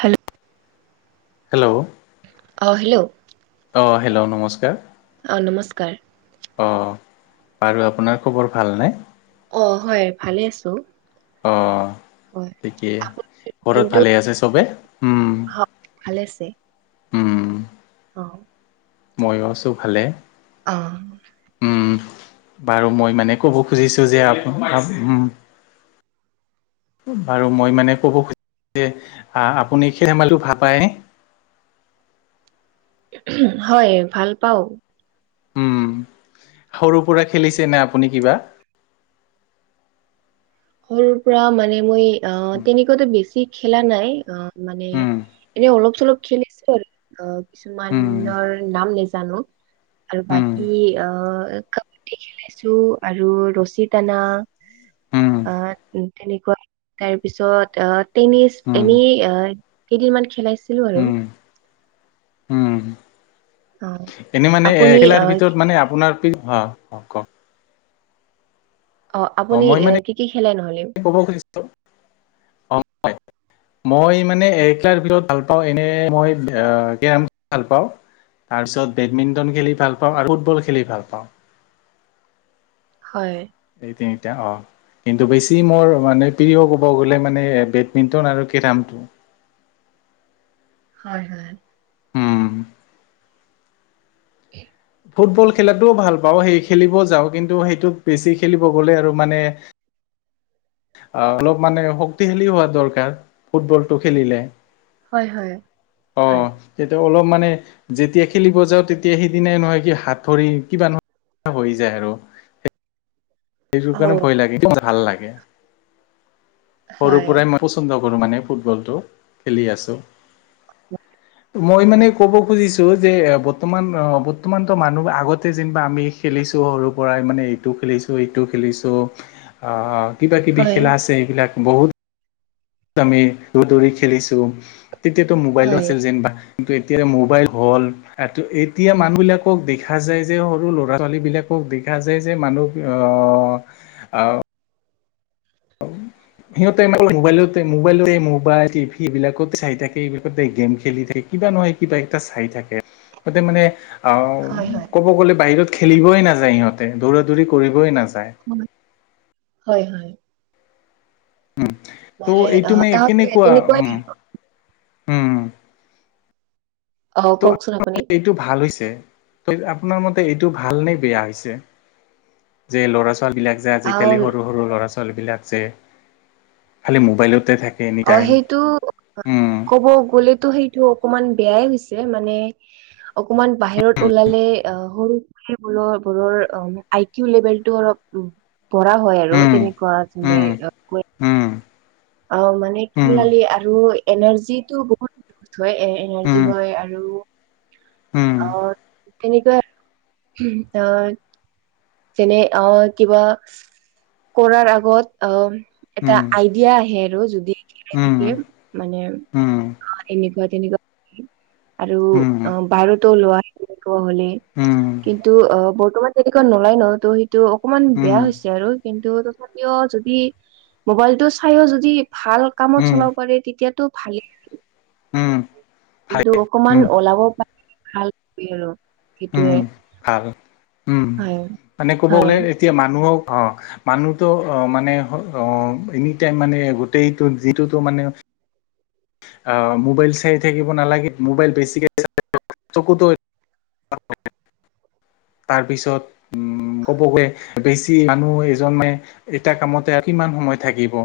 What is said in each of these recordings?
Hello! Hello! অঁ hello! অঁ, hello নমস্কাৰ। অ, নমস্কাৰ। অঁ', বাৰু আপোনাৰ খবৰ ভাল নে? অ হয়, ভালে আছো। অ হয়। ঠিকেই, ঘৰত কিন্তু ভালে আছে চবে? উম হয় ভালে আছে। উম। অ'। মইয়ো আছো ভালে। অহ। উম। বাৰু মই মানে ক'ব খুজিছো যে আ বাৰু মই মানে ক'ব খুজিছো যে আপুনি খেল ধেমালিটো ভাল পায় নে? হয়, ভাল পাও। উম, সৰু পৰা খেলিছে নে আপুনি কিবা? সৰুৰ পৰা মানে মই অ', তেনেকুৱাতো বেছি খেলা নাই অ' মানে উম এনে অলপ চলপ খেলিছো আৰু অ' উম কিছুমানৰ নাম জানো আৰু উম বাকী অ' হকী খেলিছো আৰু ৰছী টানা। উম। আ তেনেকুৱা তাৰপিছত আহ টেনিছ উম এনেই কেইদিনমান খেলাইছিলো আৰু। উম উম। অ এনে মানে আপুনি খেলাৰ আহ ভিতৰত মানে আপোনাৰ, অঁ কওক। অ আপুনি এ কি কি খেলে নহলে? ত' অ হয় মই মানে এ কাৰ ভিতৰত ভাল পাওঁ এনে মই গেমছ ভাল পাওঁ। তাৰপিছত বেডমিণ্টন খেলি ভাল পাওঁ, আৰু ফুটবল খেলি ভাল পাওঁ। হয়। এই তিনিটা অঁ। কিন্তু বেছি মোৰ মানে প্ৰিয় ক'ব গ'লে মানে বেডমিণ্টন আৰু কেৰামটো। হয় হয়। উম। [inaudible] ফুটবল খেলাটোও ভাল পাওঁ সেই খেলিব যাওঁ কিন্তু সেইটোক বেছি খেলিব গ'লে আৰু মানে অ অলপ মানে শক্তিশালী হোৱা দৰকাৰ ফুটবলটো খেলিলে। হয় হয়, অ হয়। তেতিয়া অলপ মানে যেতিয়া খেলিব যাওঁ তেতিয়া সিদিনাই নহয় কি হাত ভৰি কিবা নহয় হৈ যায় আৰু। এইবোৰ অ কাৰণে ভয় লাগে কিন্তু ভাল লাগে। সৰুৰ হয় পৰাই মই পচন্দ কৰোঁ মানে ফুটবলটো, খেলি আছোঁ। [inaudible] মই মানে ক'ব খুজিছো যে বৰ্তমান অ', বৰ্তমানতো মানুহ আগতে যেনিবা আমি খেলিছো সৰুৰ পৰাই মানে এইটো খেলিছো, সেইটো খেলিছোঁ অ', কিবা-কিবি হয় খেলা আছে এইবিলাক বহুত আমি দদোৰি খেলিছো, তেতিয়াতো মোবাইলো হয় আছিল যেনিবা। কিন্তু এতিয়া মোবাইল হ'ল। আৰু এতিয়া মানুহ বিলাকক দেখা যায় যে সৰু ল'ৰা-ছোৱালী বিলাকক দেখা যায় যে মানুহ অ', আও [inaudible] সিহঁতে মানে মোবাইলতে, মোবাইলতে মোবাইল, টিভি এইবিলাকত চাই থাকে এইবিলাক গেম খেলি থাকে। কিবা নহয় কিবা একটা চাই থাকে, সিহঁ‌তে মানে অ', হয় হয়। ক'ব গ'লে বাহিৰত খেলিবই নাযায় সিহঁতে দৌৰা-দৌৰি কৰিবই নাযায়। উম, হয় হয়। উম, ত' মানে অ এইটো মে তাহতে কেনেকুৱা? তেনেকুৱাই উম, উম,। অ', ত' কওকচোন আপুনি। এইটো ভাল হৈছে, ত' আপোনাৰ মতে এইটো ভালনে বেয়া হৈছে- যে ল'ৰা-ছোৱালী বিলাক যে অ আজি কালি সৰু সৰু ল'ৰা-ছোৱালী বিলাক যে খালি মোবাইলতে থাকে। এনি অ', টাইম সেইটো উম ক'ব গ'লেতো সেইটো অকমান বেয়াই হৈছে, মানে অকমান বাহিৰত ওলালে আহ সৰু সেই বোৰৰ বোৰৰ আই কিউ লেভেলটো অলপ উম,। পঢ়া হয় আৰু উম তেনেকুৱা উম [unintelligible] উম অ', মানে উম খেলালি আৰু এনাৰ্জিটো বহুত থোয়ে এ এনাৰ্জি উম হয় আৰু উম উম অ', তেনেকুৱা উম, ত যেনে অ', কিবা কৰাৰ আগত অ' এটা উম আইডিয়া আহে আৰু যদি উম উম থাকে মানে এনেকুৱা তেনেকুৱা আৰু অ', বাৰতো ওলোৱা তেনেকুৱা হলে উম কিন্তু অ', বৰ্তমান তেনেকুৱা ন'লাই নহয় ত' সেই তু অকমান বেয়া উম হৈছে আৰু কিন্তু তথাপিও যদি মোবাইলটো চাইও যদি ভাল কামত চলাব উম পাৰে তেতিয়াতো ভালেই আৰু। উম কিন্তু ভালে অকমান উম ওলাব পাৰে ভাল টোৱে আৰু উম সেইটোয়ে। ভাল, উম, মানে ক'ব হয় গ'লে এতিয়া মানুহক অ'। মানুহতো অ', মানে অ', এনিটাইম মানে গোটেইটো যিটোতো মানে অ', মোবাইল চাই থাকিব নালাগে মোবাইল বেছিকে চকুটো [unintelligible] তাৰ পিছত উম, ক'ব গে বেছি মানুহ এজনে এটা কামতে কিমান সময় থাকিব?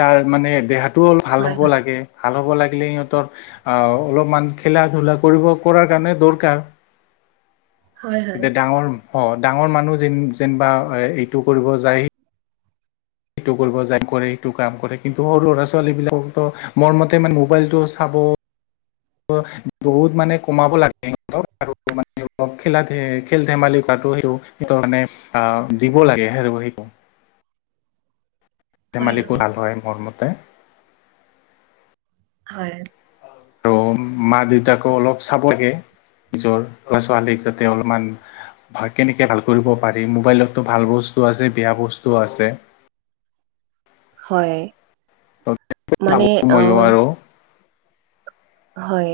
তাৰ মানে দেহাত টোও ভাল হয় হ'ব লাগে, ভাল হ'ব লাগিলে সিহঁতৰ অ', অলপমান খেলা ধূলা কৰিব কৰাৰ কাৰণে দৰকাৰ। হয় হয় এতিয়া ডাঙৰ অ ডাঙৰ মানুহ যে যেনবা এইটো কৰিব যায়। সেটো কৰিব যায় কৰে সেটো কাম কৰে, কিন্তু সৰু সৰা ছোৱালী বিলাককতো মোৰ মতে মানে মোবাইলটো চাব বহুত মানে কমাব লাগে সিহঁতৰ আৰু মানে অ খেলাতে খেল ধেমালি পাতো সেটো সেইটোৰ মানে অ দিব লাগে সেই সেইটো। খেল হয় হয় ধেমালিটো ভাল হয় মোৰ মতে। হয় আৰু মা দেউতাকো অলপ চাব লাগে নিজৰ ল'ৰা ছোৱালীক যাতে অলপমান হয় কেনেকে ভাল কৰিব পাৰি মোবাইলতো ভাল বস্তু আছে বেয়া বস্তুও আছে। হয় তেনেকে মানে ভাবোঁ আৰু অ মইয়ো আৰু। হয়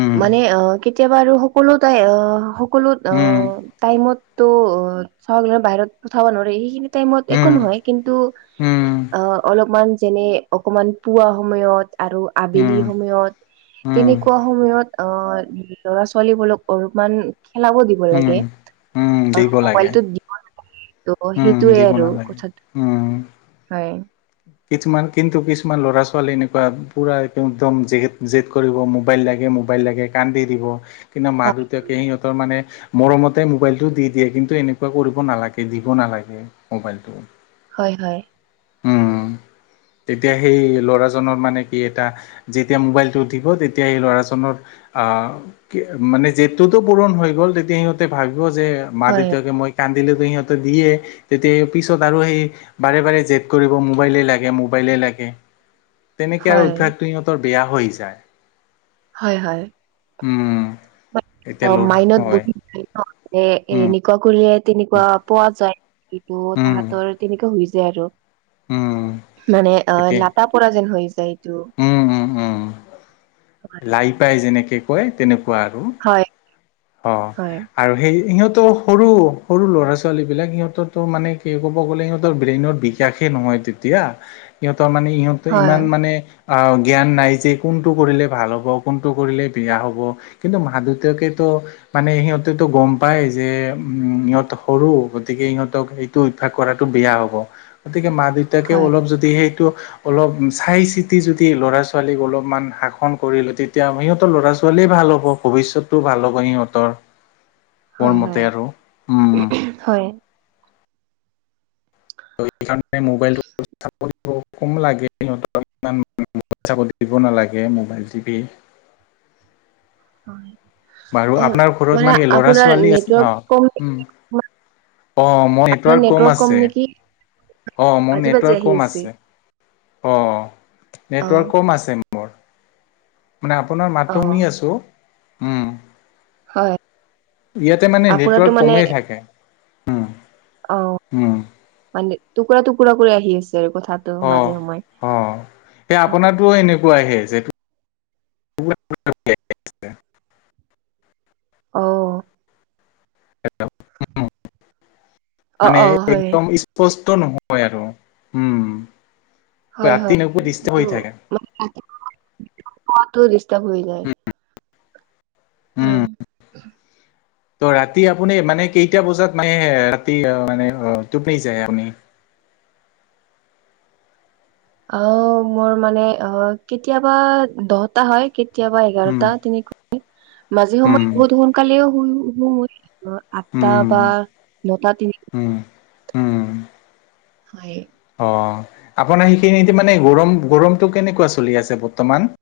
উম মানে অ কেতিয়াবা আৰু সকলো তাই অ সকলোত অ উম টাইমতো চবে ধৰ বাহিৰত পঠাব নোৱাৰে সেইখিনি টাইমত উম একো নহয়, কিন্তু উম অ অলপমান যেনে অকণমান পুৱা সময়ত আৰু উম আবেলিৰ সময়ত উম তেনেকুৱা সময়ত অ ল'ৰা ছোৱালী বিলাকক অলপমান খেলাব দিব উম লাগে। উম অ দিব লাগে। মোবাইলটোত দি ত' উম সেইটোয়ে দিব আৰু নালাগে কথাটো উম। হয় কিছুমান কিন্তু কিছুমান ল'ৰা ছোৱালী এনেকুৱা পুৰা একদম জে দ কৰিব মোবাইল লাগে মোবাইল লাগে কান্দি দিব। কিন্তু মা হয় দেউতাকে সিহঁতৰ মানে মৰমতে মোবাইলটো দি দিয়ে কিন্তু এনেকুৱা কৰিব নালাগে। দি দিব নালাগে মোবাইলটো। হয় হয়। উম তেতিয়া সেই ল'ৰাজনৰ মানে কি এটা যেতিয়া মোবাইলটো উঠিব তেতিয়া সেই ল'ৰাজনৰ আহ মানে জেদটোতো পূৰণ হৈ গ'ল তেতিয়া সিহঁতে ভাবিব যে মা হয় দেউতাকে মই কান্দিলেতো সিহঁত দিয়ে তেতিয়া পিছত আৰু সেই বাৰে বাৰে জেদ কৰিব মোবাইলে লাগে মোবাইলে লাগে। [unintelligible] তেনেকে আৰু অভ্যাসটো সিহঁতৰ বেয়া হৈ যায়। হয় হয়। উম অ এতিয়া ল'ৰা মাইনত হয়। বহি দিয়ে ন। এ উম, এনেকুৱা কৰিলে দে তেনেকুৱা পোৱা যায় যিতো উম, তাহাঁত ধৰ তেনেকুৱা হৈ যায় আৰু উম, মানে অ এতিয়া লাটা পৰা যেন হৈ যায়। এইটো উম উম উম। হয় প্ৰায় যেনেকৈ কয় তেনেকুৱা আৰু। হয় অ হয় আৰু সেই সিহঁতৰ সৰু সৰু ল'ৰা ছোৱালীবিলাক সিহঁতৰটো মানে কি ক'ব গ'লে সিহঁতৰ ব্ৰেইনত বি কাশে নহয় তেতিয়া সিহঁতৰ মানে ইিহঁতৰ হয় ইমান মানে জ্ঞান নাই যে কোনটো কৰিলে ভাল হ'ব কোনটো কৰিলে বেয়া হ'ব কিন্তু মা দেউতাকে মানে সিহঁতেটো গম পাই যে উম ইহঁত সৰু গতিকে ইহঁতক টো অভ্যাস কৰাটো বেয়া হব গতিকে মা দেউতাকে অলপ যদি সেইটো অলপ চাই চিতি যদি ল'ৰা ছোৱালীক অলপমান শাসন কৰিলে তেতিয়া সিহঁতৰ ল'ৰা ছোৱালীয়ে ভাল হ'ব। ভৱিষ্যতটো ভাল হ'ব সিহঁতৰ হয় মোৰ হয় মতে আৰু ওমম। হয় ত এইকাৰণে মোবাইলটো কম লাগে সিহঁত ইমান পইচা পাতি দিব নালাগে মোবাইল টিভি [inaudible] বাৰু অ আপোনাৰ ঘৰত মানে ল'ৰা আপোনাৰ ছোৱালী আছে নেটৱৰ্ক কম অ' উম অ' মোৰ নেটৱৰ্ক কম আছে অ' মোৰ বাজি বাজি নেটৱৰ্ক আহি কম আছে অ' অ নেটৱৰ্ক কম আছে মোৰ মানে আপোনাৰ অ মাতটো শুনি আছোঁ উম হয় ইয়াতে মানে আপোনাৰতো নেটৱৰ্ক মানে কমেই থাকে উম অ উম মানে টুকুৰা টুকুৰা কৰি আহি আছে কথাটো অ মাজে সময়ে অ এই আপোনাৰটো এনেকুৱাহে যে অ অ মানে অ হয় একদম স্পষ্ট নহয় আৰু উম ৰাতি নপা ডিষ্টাৰ্ব হৈ থাকে। পঢ়াতো ডিষ্টাৰ্ব হৈ যায়। উম হয় ত ৰাতি আপুনি মানে কেইটা বজাত মানে ৰাতি মানে টোপনি যায় আপুনি অ' মোৰ মানে অ কেতিয়াবা দহটা হয় কেতিয়াবা উম এঘাৰটা তেনে মাজে সময়ে উম বহুত সোনকালেও শুও আঠটা উম বা নটা তিনি উম উম হয় অ' আপোনাৰ সেইখিনি এতিয়া মানে গৰম গৰমটো কেনেকুৱা চলি আছে বৰ্তমান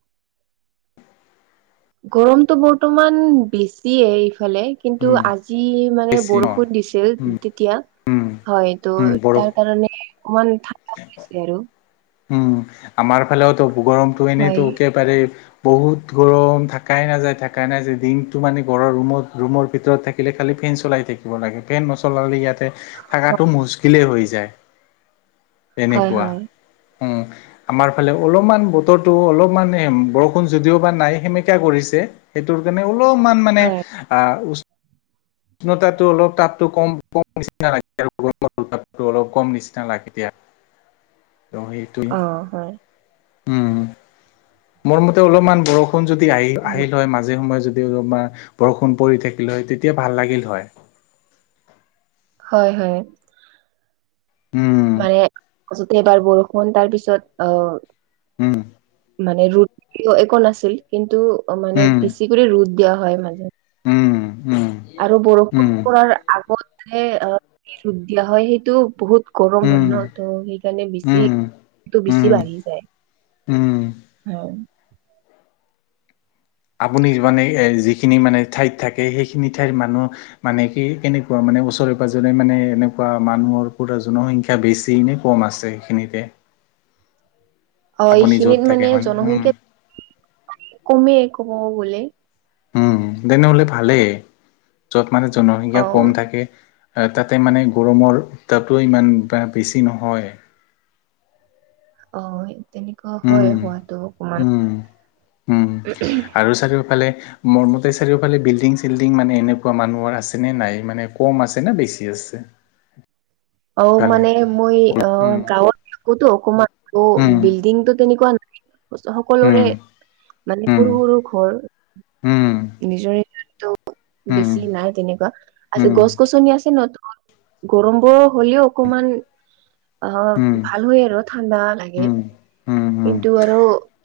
গৰমটো বৰ্তমান বেছিয়ে এইফালে কিন্তু উম আজি মানে বেছি ন বৰষুণ দিছিল তেতিয়া হয় উম তোৰ তাৰ বৰষুণ কাৰণে অকমান ঠাণ্ডা হৈ যায় আৰু উম আমাৰ ফালেওতো গৰমটো এনেইতো হয়। একেবাৰে বহুত গৰম থাকাই নাযায় থাকাই নাযায় দিনটো মানে ঘৰৰ ৰুমত ৰুমৰ ভিতৰত থাকে থাকিলে খালি ফেন চলাই থাকিব লাগে ফেন নচলালে ইয়াত থকাটো মুসকিলেই হৈ যায় হয়, তেনেকুৱা হয়, উম, [inaudible] আমাৰ ফালে অলপমান বতৰটো অলপমান বৰষুণ যদিও বা নাই সেমেকায়া কৰিছে সেইটোৰ কাৰণে অলপমান মানে হয়, আহ উষ্ণতাটো অলপ তাপটো কম কম নিচিনা লাগে আৰু অলপ কম নিচিনা লাগে দিয়া [inaudible] অ সেইটোৱে অ', হয়, মোৰমতে অলপমান বৰষুণ যদি আহি উম, আহিল হয় মাজে সময়ে যদি অলপমান বৰষুণ পৰি থাকিলে হয় তেতিয়া ভাল লাগিল হয় হয় হয় উম মানে যতে এবাৰ বৰষুণ তাৰপিছত আহ উম মানে ৰ'দ একো নাছিল কিন্তু মানে উম বেছিক কৰি ৰ'দ দিয়া হয় মাজত উম উম আৰু বৰষুণ উম পৰাৰ আগত যে ৰ'দ দিয়া হয় সেইটো বহুত গৰম হয় ন উম ত' সেইকাৰণে বেছি উম এটো উম বেছি বাঢ়ি যায়। উম' অঁম' আপুনি মানে যিখিনি মানে ঠাইত থাকে সেইখিনি ঠাইৰ মানুহ- মানে কি কেনেকুৱা মানে ওচৰে পাজৰে মানে এনেকুৱা মানুহৰ পুৰা জনসংখ্যা- ক্ষা বেছি নে কম আছে এইখিনিতে? অ য'ত এইখিনিত থাকে মানে উম জনসংখ্যা কমেই কব গলে। উম' তেনেহলে ভালেই যত মানে জনসংখ্যা কম অ', থাকে। তাতে মানে গৰমৰ উত্তাপটো ইমান বেছি নহয়। অ' তেনেকুৱা হয় উম হোৱাতটো উম উম অকমান- আৰু চাৰিওফালে- মোৰমতে চাৰিওফালে বিল্ডিং চিল্ডিং মানে এনেকুৱা মানুহৰ আছেনে নাই মানে কম আছে নে বেছি আছে। [inaudible] অ' ভালে মানে মই অ উম গাঁৱত থাকোতো অকমান অ উম বিল্ডিং টো তেনেকুৱা নাই। ওচ উম সকলোৰে মানে সৰু সৰু ঘৰ। উম নিজৰেইটো- উম বেছি নাই তেনেকুৱা, উম আজি উম গছ গছনি আছে নতুন গৰম বোৰ- হলেও অকমান অ উম ভাল হয় আৰু ঠাণ্ডা লাগে। উম উম কিন্তু আৰু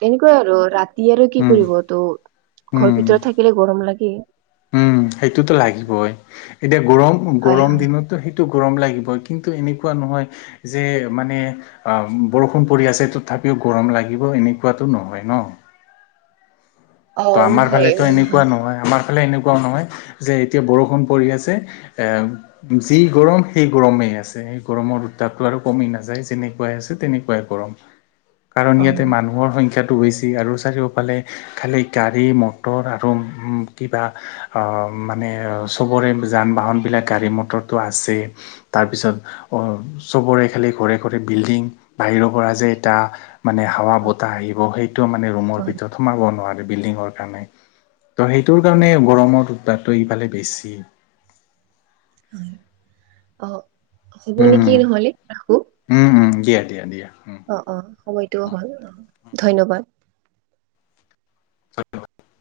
তেনেকুৱাই আৰু ৰাতি আৰু উম কি উম কৰিব ত'- ঘৰ উম ভিতৰত থাকিলে গৰম লাগেই। উম' সেইটোতো লাগিবই এতিয়া গৰম হয় গৰম হয় দিনতো সেইট- টো গৰম লাগিবই, কিন্তু এনেকুৱা নহয় যে মানে- বৰষুণ পৰি আছে ত তথাপিও গৰম লাগিব এনেকুৱাতো নহয় ন। অ ত' আমাৰ নহয় ফালেতো ইমান এনেকুৱা নহয় আমাৰ ফালে এনেকুৱাও নহয় যে এতিয়া বৰষুণ পৰি আছে- এম- যি গৰম সেই গৰমেই আছে সেই গৰমৰ উত্তাপটো আৰু কমি নাযায় যেনেকুৱাই আছে তেনেকুৱাই গৰম। [inaudible] কাৰণ ইয়াতে মানুহৰ সংখ্যাটো বেছি আৰু চাৰিওফালে খালী- গাড়ী মটৰ আৰু কিবা- অঁহ মানে চবৰে যান বাহন বিলাক গাড়ী মটৰটো আছেই। তাৰপিছত চবৰে খালি ঘৰে ঘৰে বিল্ডিং, বাহিৰৰ পৰা যে এটা- মানে হাৱা হয় বতাহ আহিব সেই- টো মানে ৰুমৰ হয় ভিতৰত সোমাব নোৱাৰে বিল্ডিঙৰ কাৰণে ত' সেইটোৰ কাৰণে হয় গৰমৰ- তাটো এইফালে বেছি। অ' হ'ব উম নেকি নহলে ৰাখো। উম উম' দিয়া দিয়া দিয়া, উম'। অ অ' সময়টোও হ'ল অঁ, ধন্যবাদ। [unintelligible]